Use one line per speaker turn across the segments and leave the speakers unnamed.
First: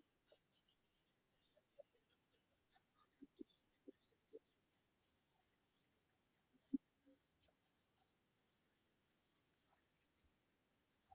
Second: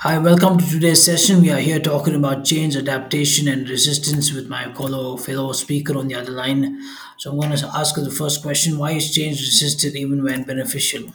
Hi, welcome to today's session. We are here talking about change, adaptation, and resistance with my fellow speaker on the other line. So I'm going to ask you the first question: Why is change resisted even when beneficial?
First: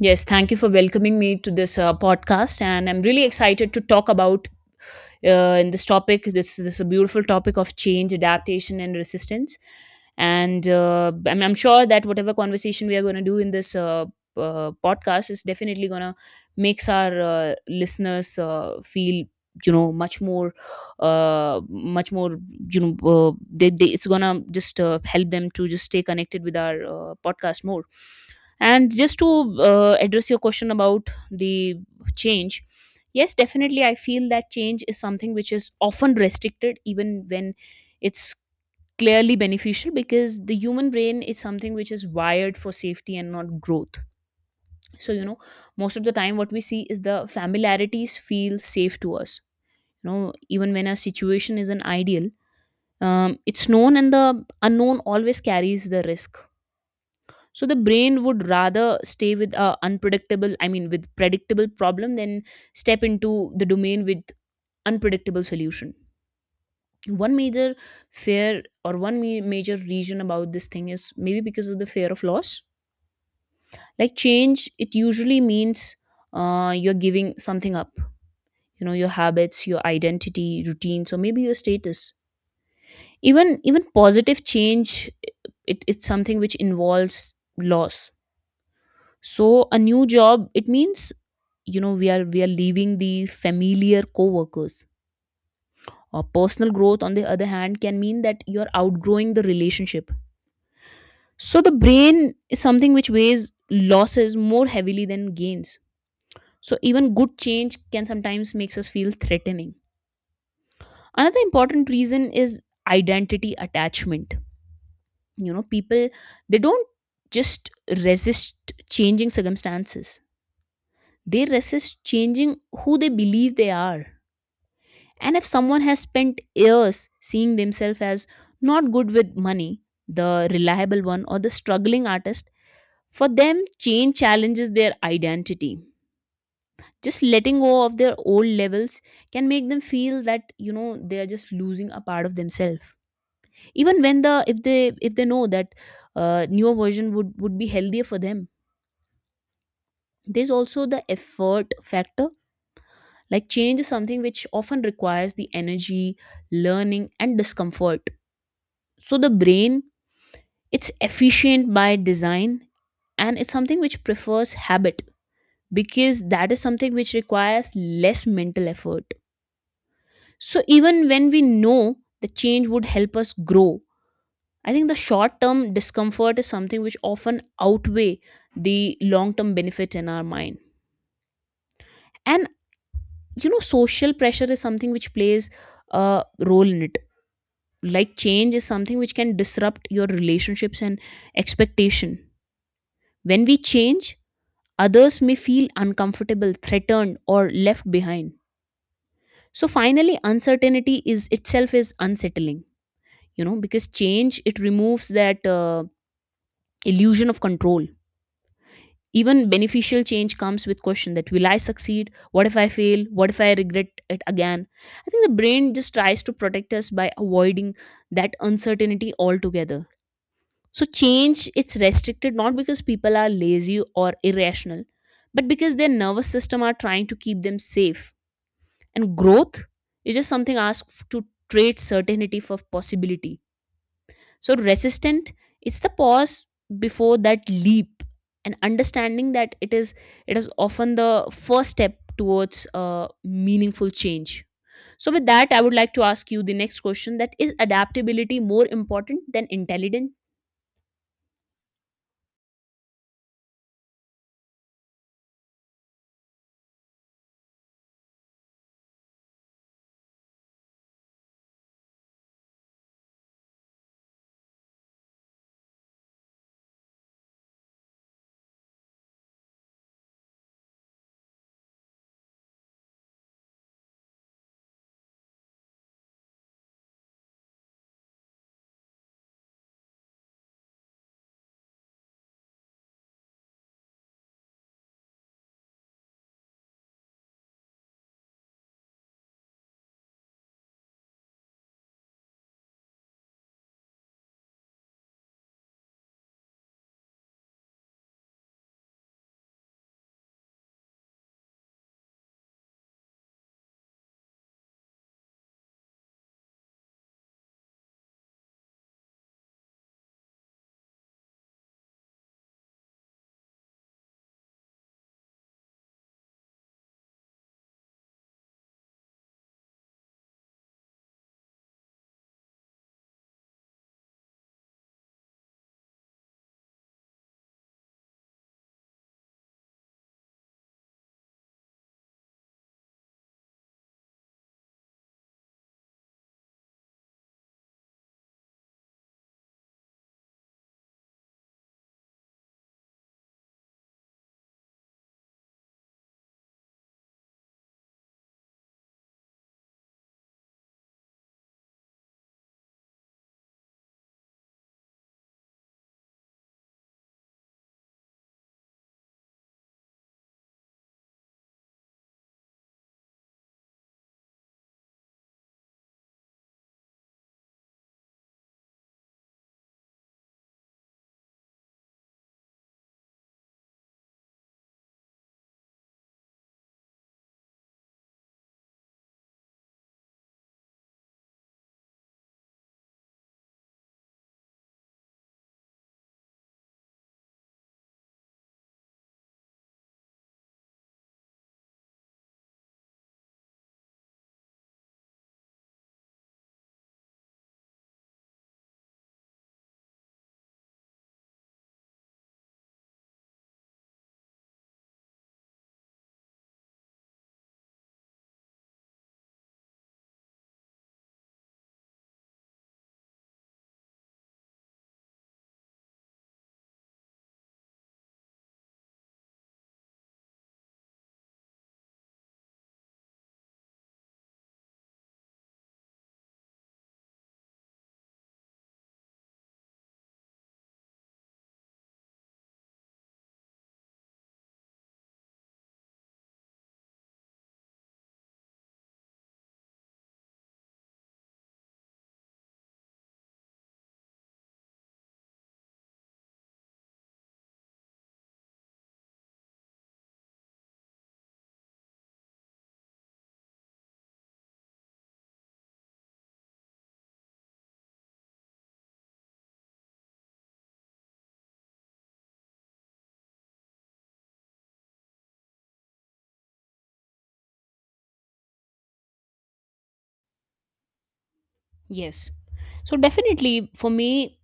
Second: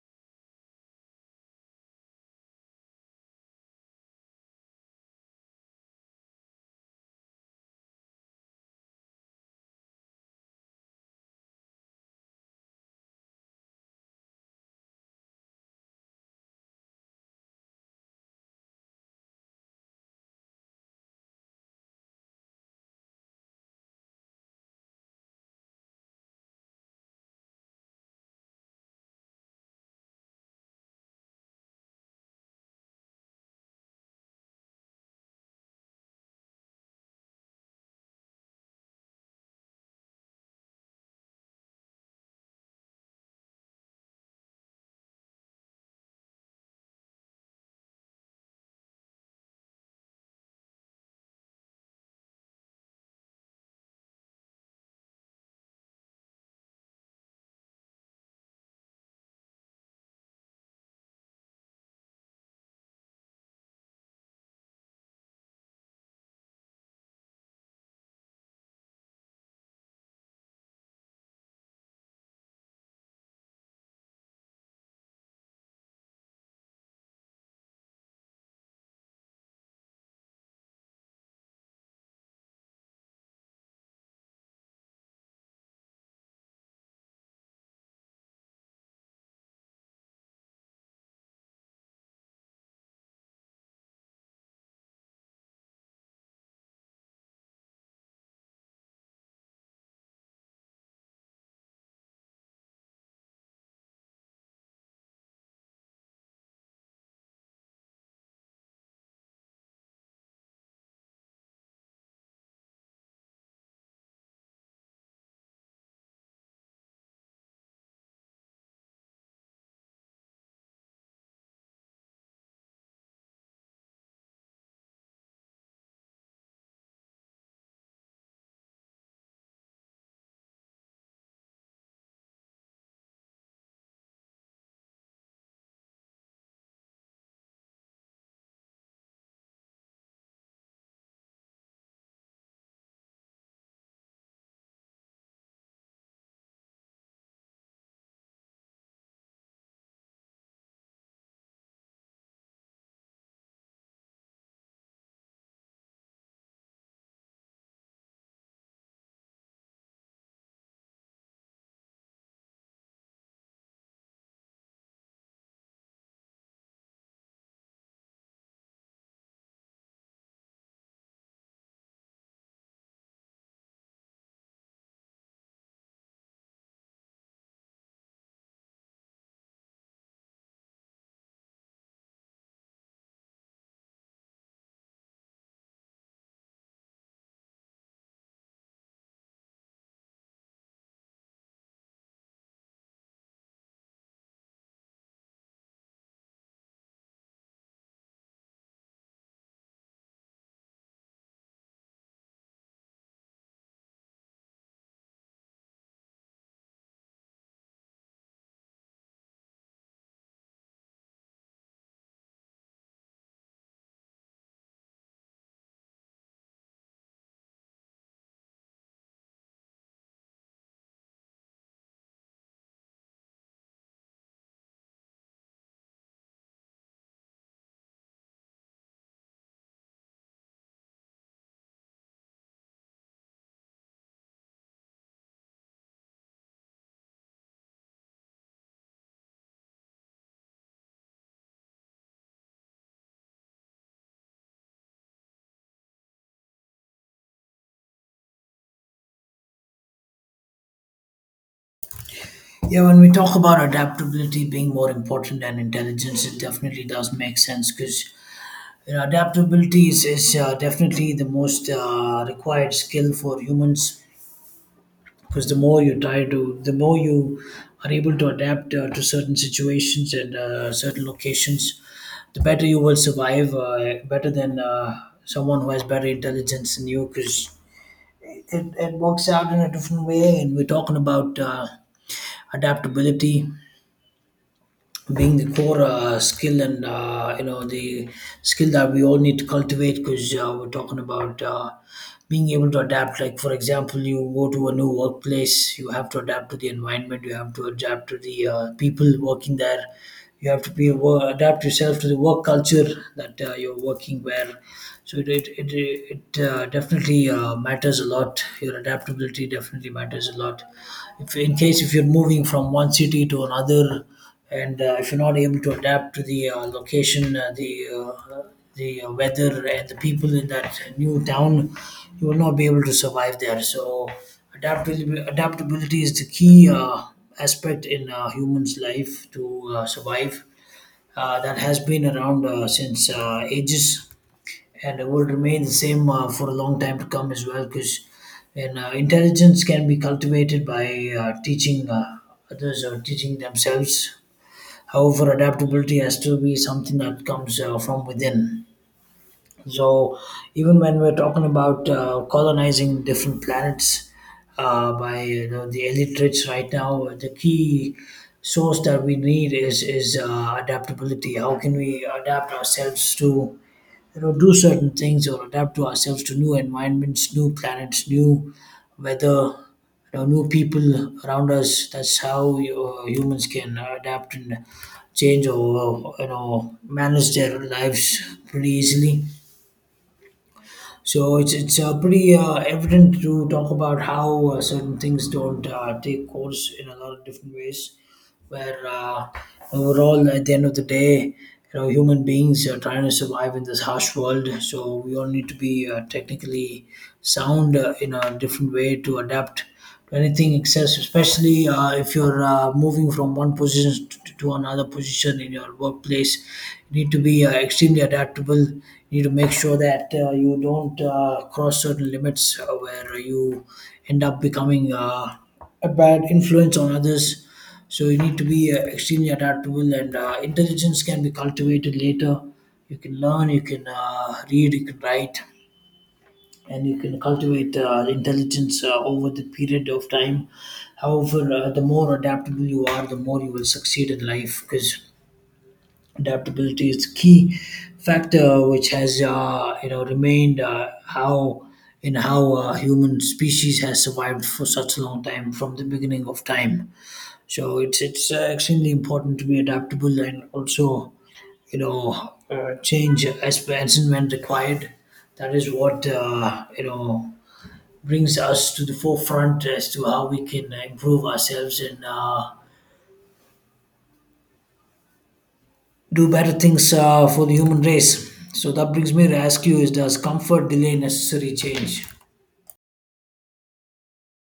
Yes, thank you for welcoming me to this podcast, and I'm really excited to talk about in this topic. This is a beautiful topic of change, adaptation, and resistance. And I'm sure that whatever conversation we are going to do in this podcast is definitely going to makes our listeners feel much more much more they it's gonna just help them to just stay connected with our podcast more and just to address your question about the change, yes, definitely, I feel that change is something which is often restricted, even when it's clearly beneficial, because the human brain is something which is wired for safety and not growth. So, you know, most of the time, what we see is the familiarities feel safe to us. You know, even when a situation isn't ideal, it's known and the unknown always carries the risk. So the brain would rather stay with a unpredictable, I mean with predictable problem than step into the domain with unpredictable solution. One major fear or one major reason about this thing is maybe because of the fear of loss. Like change, it usually means you're giving something up, you know, your habits, your identity, routines, or maybe your status. Even positive change, it's something which involves loss. So a new job, it means, you know, we are leaving the familiar co-workers. Or personal growth, on the other hand, can mean that you're outgrowing the relationship. So the brain is something which weighs losses more heavily than gains. So even good change can sometimes makes us feel threatening. Another important reason is identity attachment. You know, people, they don't just resist changing circumstances. They resist changing who they believe they are. And if someone has spent years seeing themselves as not good with money, the reliable one, or the struggling artist, for them, change challenges their identity. Just letting go of their old levels can make them feel that, you know, they are just losing a part of themselves. Even when the, if they know that newer version would be healthier for them. There's also the effort factor. Like change is something which often requires the energy, learning, and discomfort. So the brain, it's efficient by design, and it's something which prefers habit because that is something which requires less mental effort. So even when we know the change would help us grow, I think the short term discomfort is something which often outweigh the long term benefits in our mind. And, you know, social pressure is something which plays a role in it. Like change is something which can disrupt your relationships and expectation. When we change, others may feel uncomfortable, threatened, or left behind. So finally, uncertainty is itself is unsettling, you know, because change, it removes that illusion of control. Even beneficial change comes with question that will I succeed? What if I fail? What if I regret it again? I think the brain just tries to protect us by avoiding that uncertainty altogether. So change, it's restricted not because people are lazy or irrational, but because their nervous system are trying to keep them safe, and growth is just something asked to trade certainty for possibility. So resistant, it's the pause before that leap, and understanding that it is often the first step towards a meaningful change. So with that, I would like to ask you the next question: that is adaptability more important than intelligence?
Yeah, when we talk about adaptability being more important than intelligence, it definitely does make sense because adaptability is definitely the most required skill for humans because the more you are able to adapt to certain situations and certain locations, the better you will survive, better than someone who has better intelligence than you because it works out in a different way. And we're talking about adaptability being the core skill and, the skill that we all need to cultivate because we're talking about being able to adapt. Like for example, you go to a new workplace, you have to adapt to the environment, you have to adapt to the people working there, you have to adapt yourself to the work culture that you're working where. So it definitely matters a lot. Your adaptability definitely matters a lot if, in case, if you're moving from one city to another, and if you're not able to adapt to the location, the weather, and the people in that new town, you will not be able to survive there. So, adaptability is the key aspect in humans' life to survive. That has been around since ages, and it will remain the same for a long time to come as well. Because and intelligence can be cultivated by teaching others or teaching themselves. However, adaptability has to be something that comes from within. So, even when we're talking about colonizing different planets by, you know, the elite rich right now, the key source that we need is adaptability. How can we adapt ourselves to, you know, do certain things, or adapt to ourselves to new environments, new planets, new weather, you know, new people around us? That's how humans can adapt and change, or, you know, manage their lives pretty easily. So it's pretty evident to talk about how certain things don't take course in a lot of different ways. Where Overall, at the end of the day, you know, human beings are trying to survive in this harsh world. So we all need to be technically sound in a different way to adapt to anything excess, especially if you're moving from one position to another position in your workplace. You need to be extremely adaptable. You need to make sure that you don't cross certain limits where you end up becoming a bad influence on others. So you need to be extremely adaptable, and intelligence can be cultivated later. You can learn, you can read, you can write, and you can cultivate intelligence over the period of time. However, the more adaptable you are, the more you will succeed in life, because adaptability is key factor which has, remained how in how human species has survived for such a long time from the beginning of time. So it's extremely important to be adaptable, and also, change as and when required. That is what, brings us to the forefront as to how we can improve ourselves and do better things for the human race. So that brings me to ask you: Is does comfort delay necessary change?
Yes. So definitely for me,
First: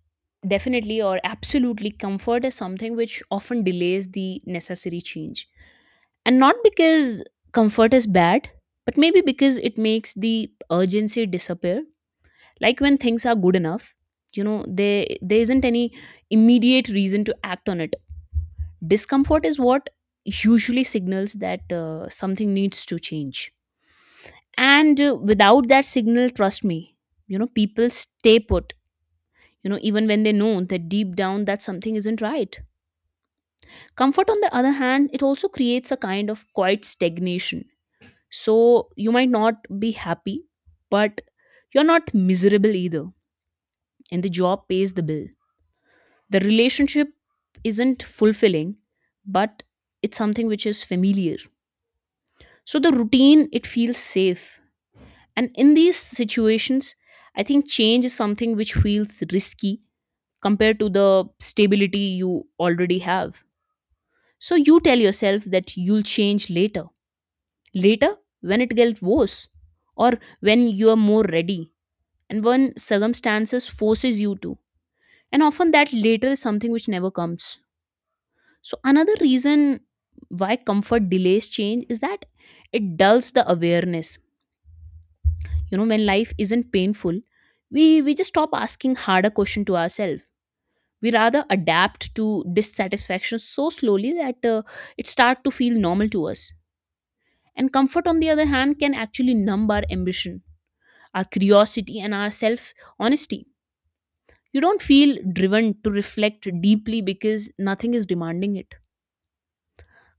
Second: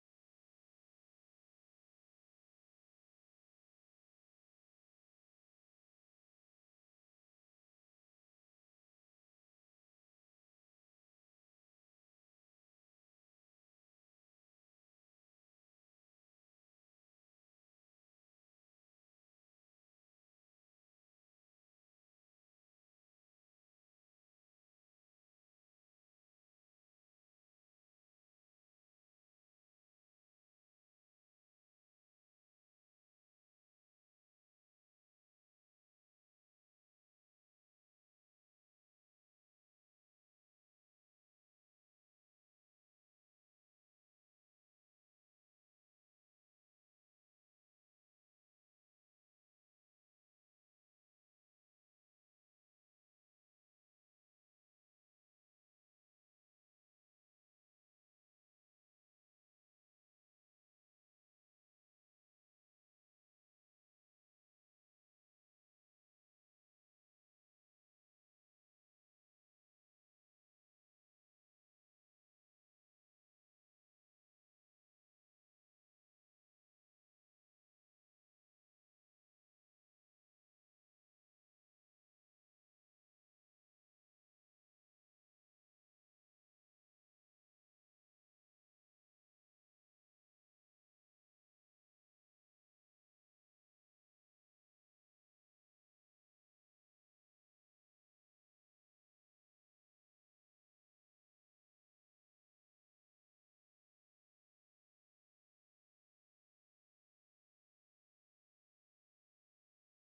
definitely or absolutely, comfort is something which often delays the necessary change. And not because comfort is bad, but maybe because it makes the urgency disappear. Like when things are good enough, you know, there isn't any immediate reason to act on it. Discomfort is what usually signals that something needs to change. And without that signal, trust me, you know, people stay put, you know, even when they know that deep down that something isn't right. Comfort, on the other hand, it also creates a kind of quiet stagnation. So you might not be happy, but you're not miserable either. And the job pays the bill. The relationship isn't fulfilling, but it's something which is familiar. So the routine, it feels safe. And in these situations, I think change is something which feels risky compared to the stability you already have. So you tell yourself that you'll change later. Later, when it gets worse, or when you are more ready, and when circumstances forces you to. And often that later is something which never comes. So another reason why comfort delays change is that it dulls the awareness. You know, when life isn't painful, we just stop asking harder question to ourselves. We rather adapt to dissatisfaction so slowly that it start to feel normal to us. And comfort, on the other hand, can actually numb our ambition, our curiosity, and our self honesty. You don't feel driven to reflect deeply because nothing is demanding it.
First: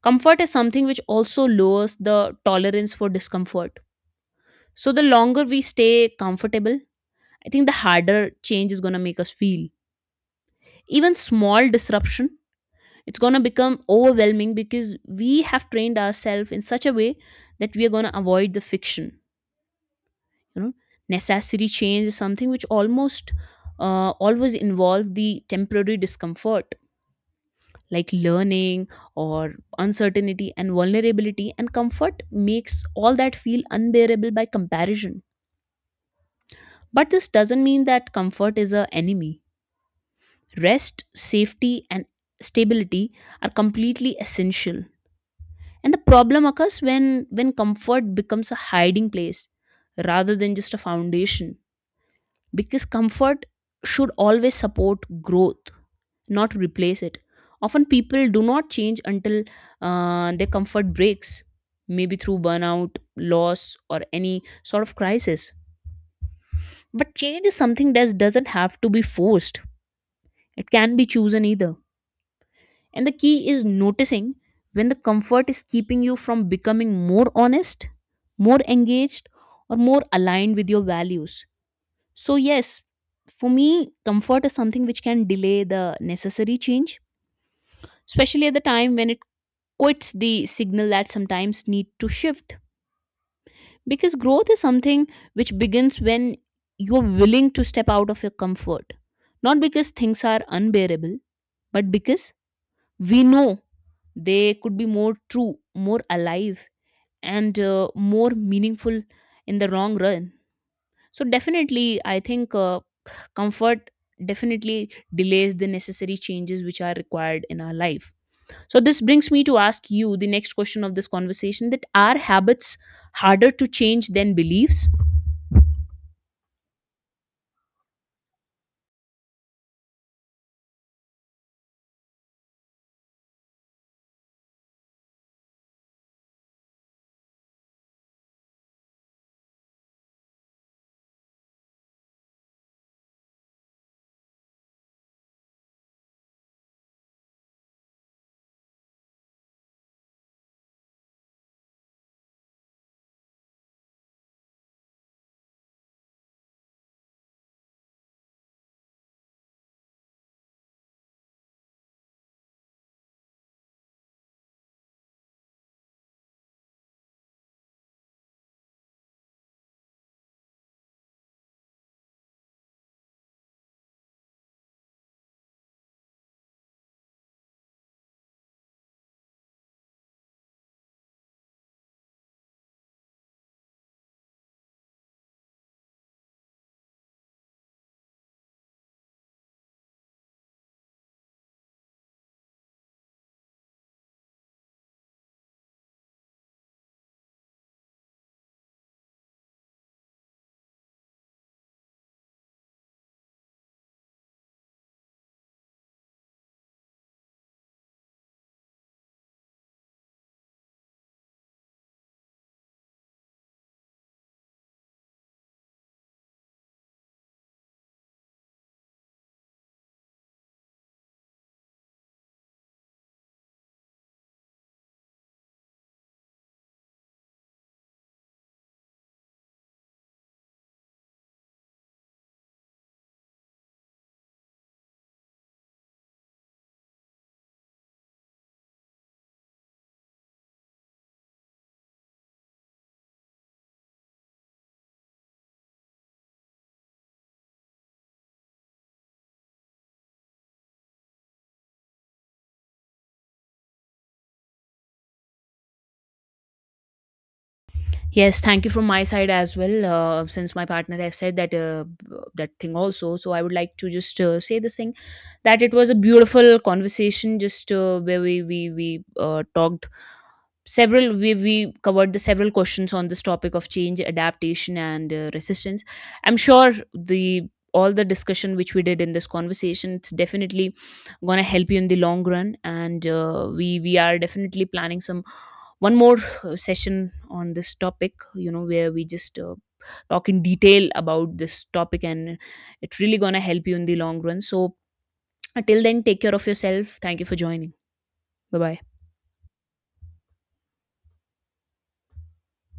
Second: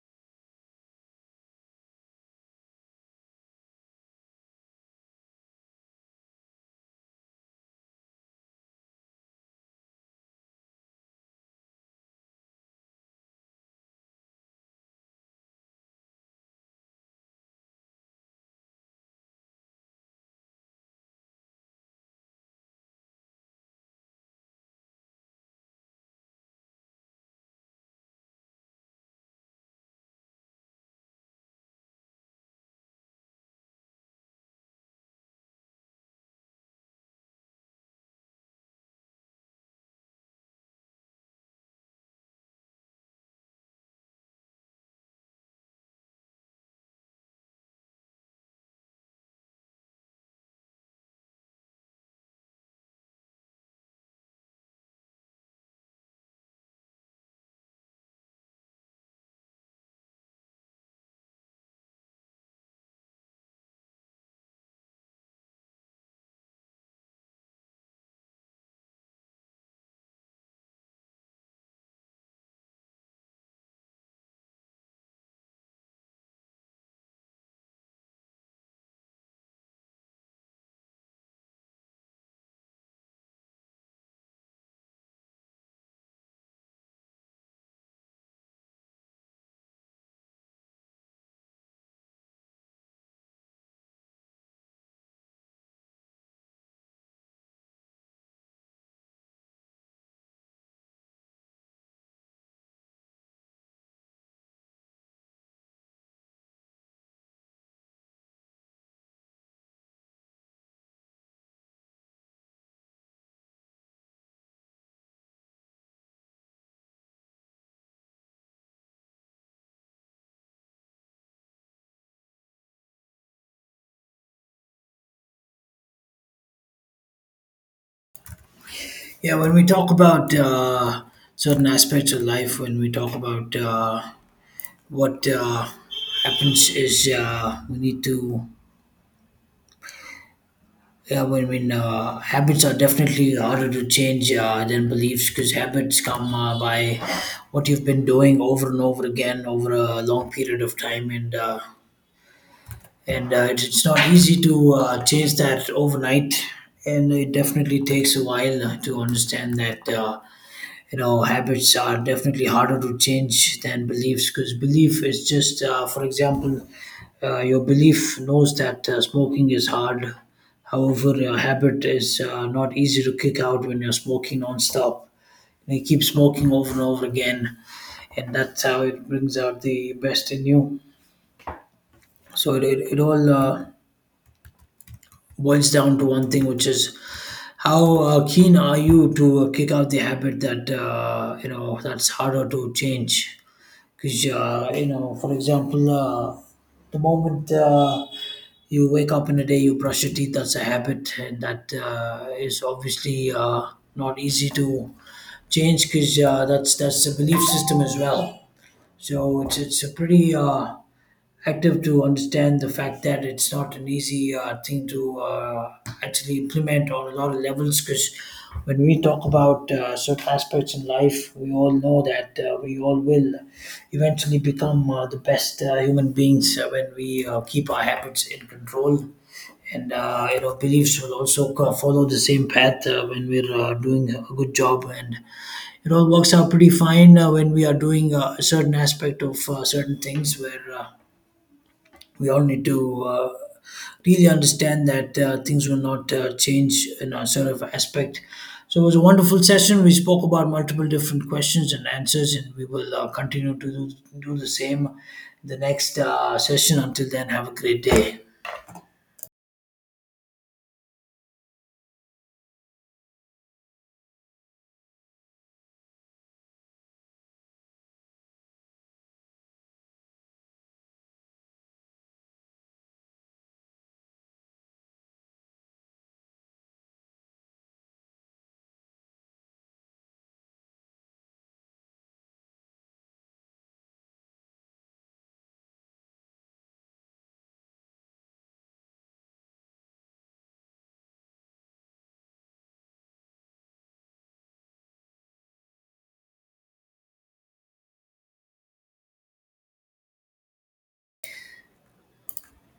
Comfort is something which also lowers the tolerance for discomfort. So, the longer we stay comfortable, I think the harder change is going to make us feel. Even small disruption, it's going to become overwhelming because we have trained ourselves in such a way that we are going to avoid the fiction. You know, necessary change is something which almost always involve the temporary discomfort, like learning or uncertainty and vulnerability, and comfort makes all that feel unbearable by comparison. But this doesn't mean that comfort is a enemy. Rest, safety, and stability are completely essential, and the problem occurs when comfort becomes a hiding place rather than just a foundation, because comfort should always support growth, not replace it. Often people do not change until their comfort breaks, maybe through burnout, loss, or any sort of crisis. But change is something that doesn't have to be forced, it can be chosen either. And the key is noticing when the comfort is keeping you from becoming more honest, more engaged, or more aligned with your values. So, yes, for me, comfort is something which can delay the necessary change, especially at the time when it quits the signal that sometimes need to shift, because growth is something which begins when you're willing to step out of your comfort, not because things are unbearable, but because we know they could be more true, more alive, and more meaningful in the long run. So definitely I think comfort definitely delays the necessary changes which are required in our life. So, this brings me to ask you the next question of this conversation: that are habits harder to change than beliefs?
Yeah, when we talk about certain aspects of life, when we talk about what happens is we need to Yeah, well, habits are definitely harder to change than beliefs, because habits come by what you've been doing over and over again over a long period of time, and, it's not easy to change that overnight, and it definitely takes a while to understand that. You know, habits are definitely harder to change than beliefs, because belief is just, for example, your belief knows that smoking is hard. However, your habit is not easy to kick out when you're smoking nonstop and you keep smoking over and over again, and that's how it brings out the best in you. So it all boils down to one thing, which is how keen are you to kick out the habit that, that's harder to change. Because, you know, for example, the moment you wake up in the day, you brush your teeth, that's a habit. And that is obviously not easy to change, because that's a belief system as well. So it's a pretty active to understand the fact that it's not an easy thing to actually implement on a lot of levels, because when we talk about certain aspects in life, we all know that we all will eventually become the best human beings when we keep our habits in control, and, beliefs will also follow the same path when we're doing a good job, and it all works out pretty fine when we are doing a certain aspect of certain things where, we all need to really understand that things will not change in a sort of aspect. So it was a wonderful session. We spoke about multiple different questions and answers, and we will continue to do the same in the next session. Until then, have a great day.
Yes, thank you from my side as well. Since my partner have said that that thing also, so I would like to just say this thing that it was a beautiful conversation, just where we talked several, we covered the several questions on this topic of change, adaptation, and resistance. I'm sure the all the discussion which we did in this conversation, it's definitely gonna help you in the long run. And we are definitely planning some one more session on this topic, you know, where we just talk in detail about this topic, and it's really gonna help you in the long run. So till then, take care of yourself. Thank you for joining. Bye bye.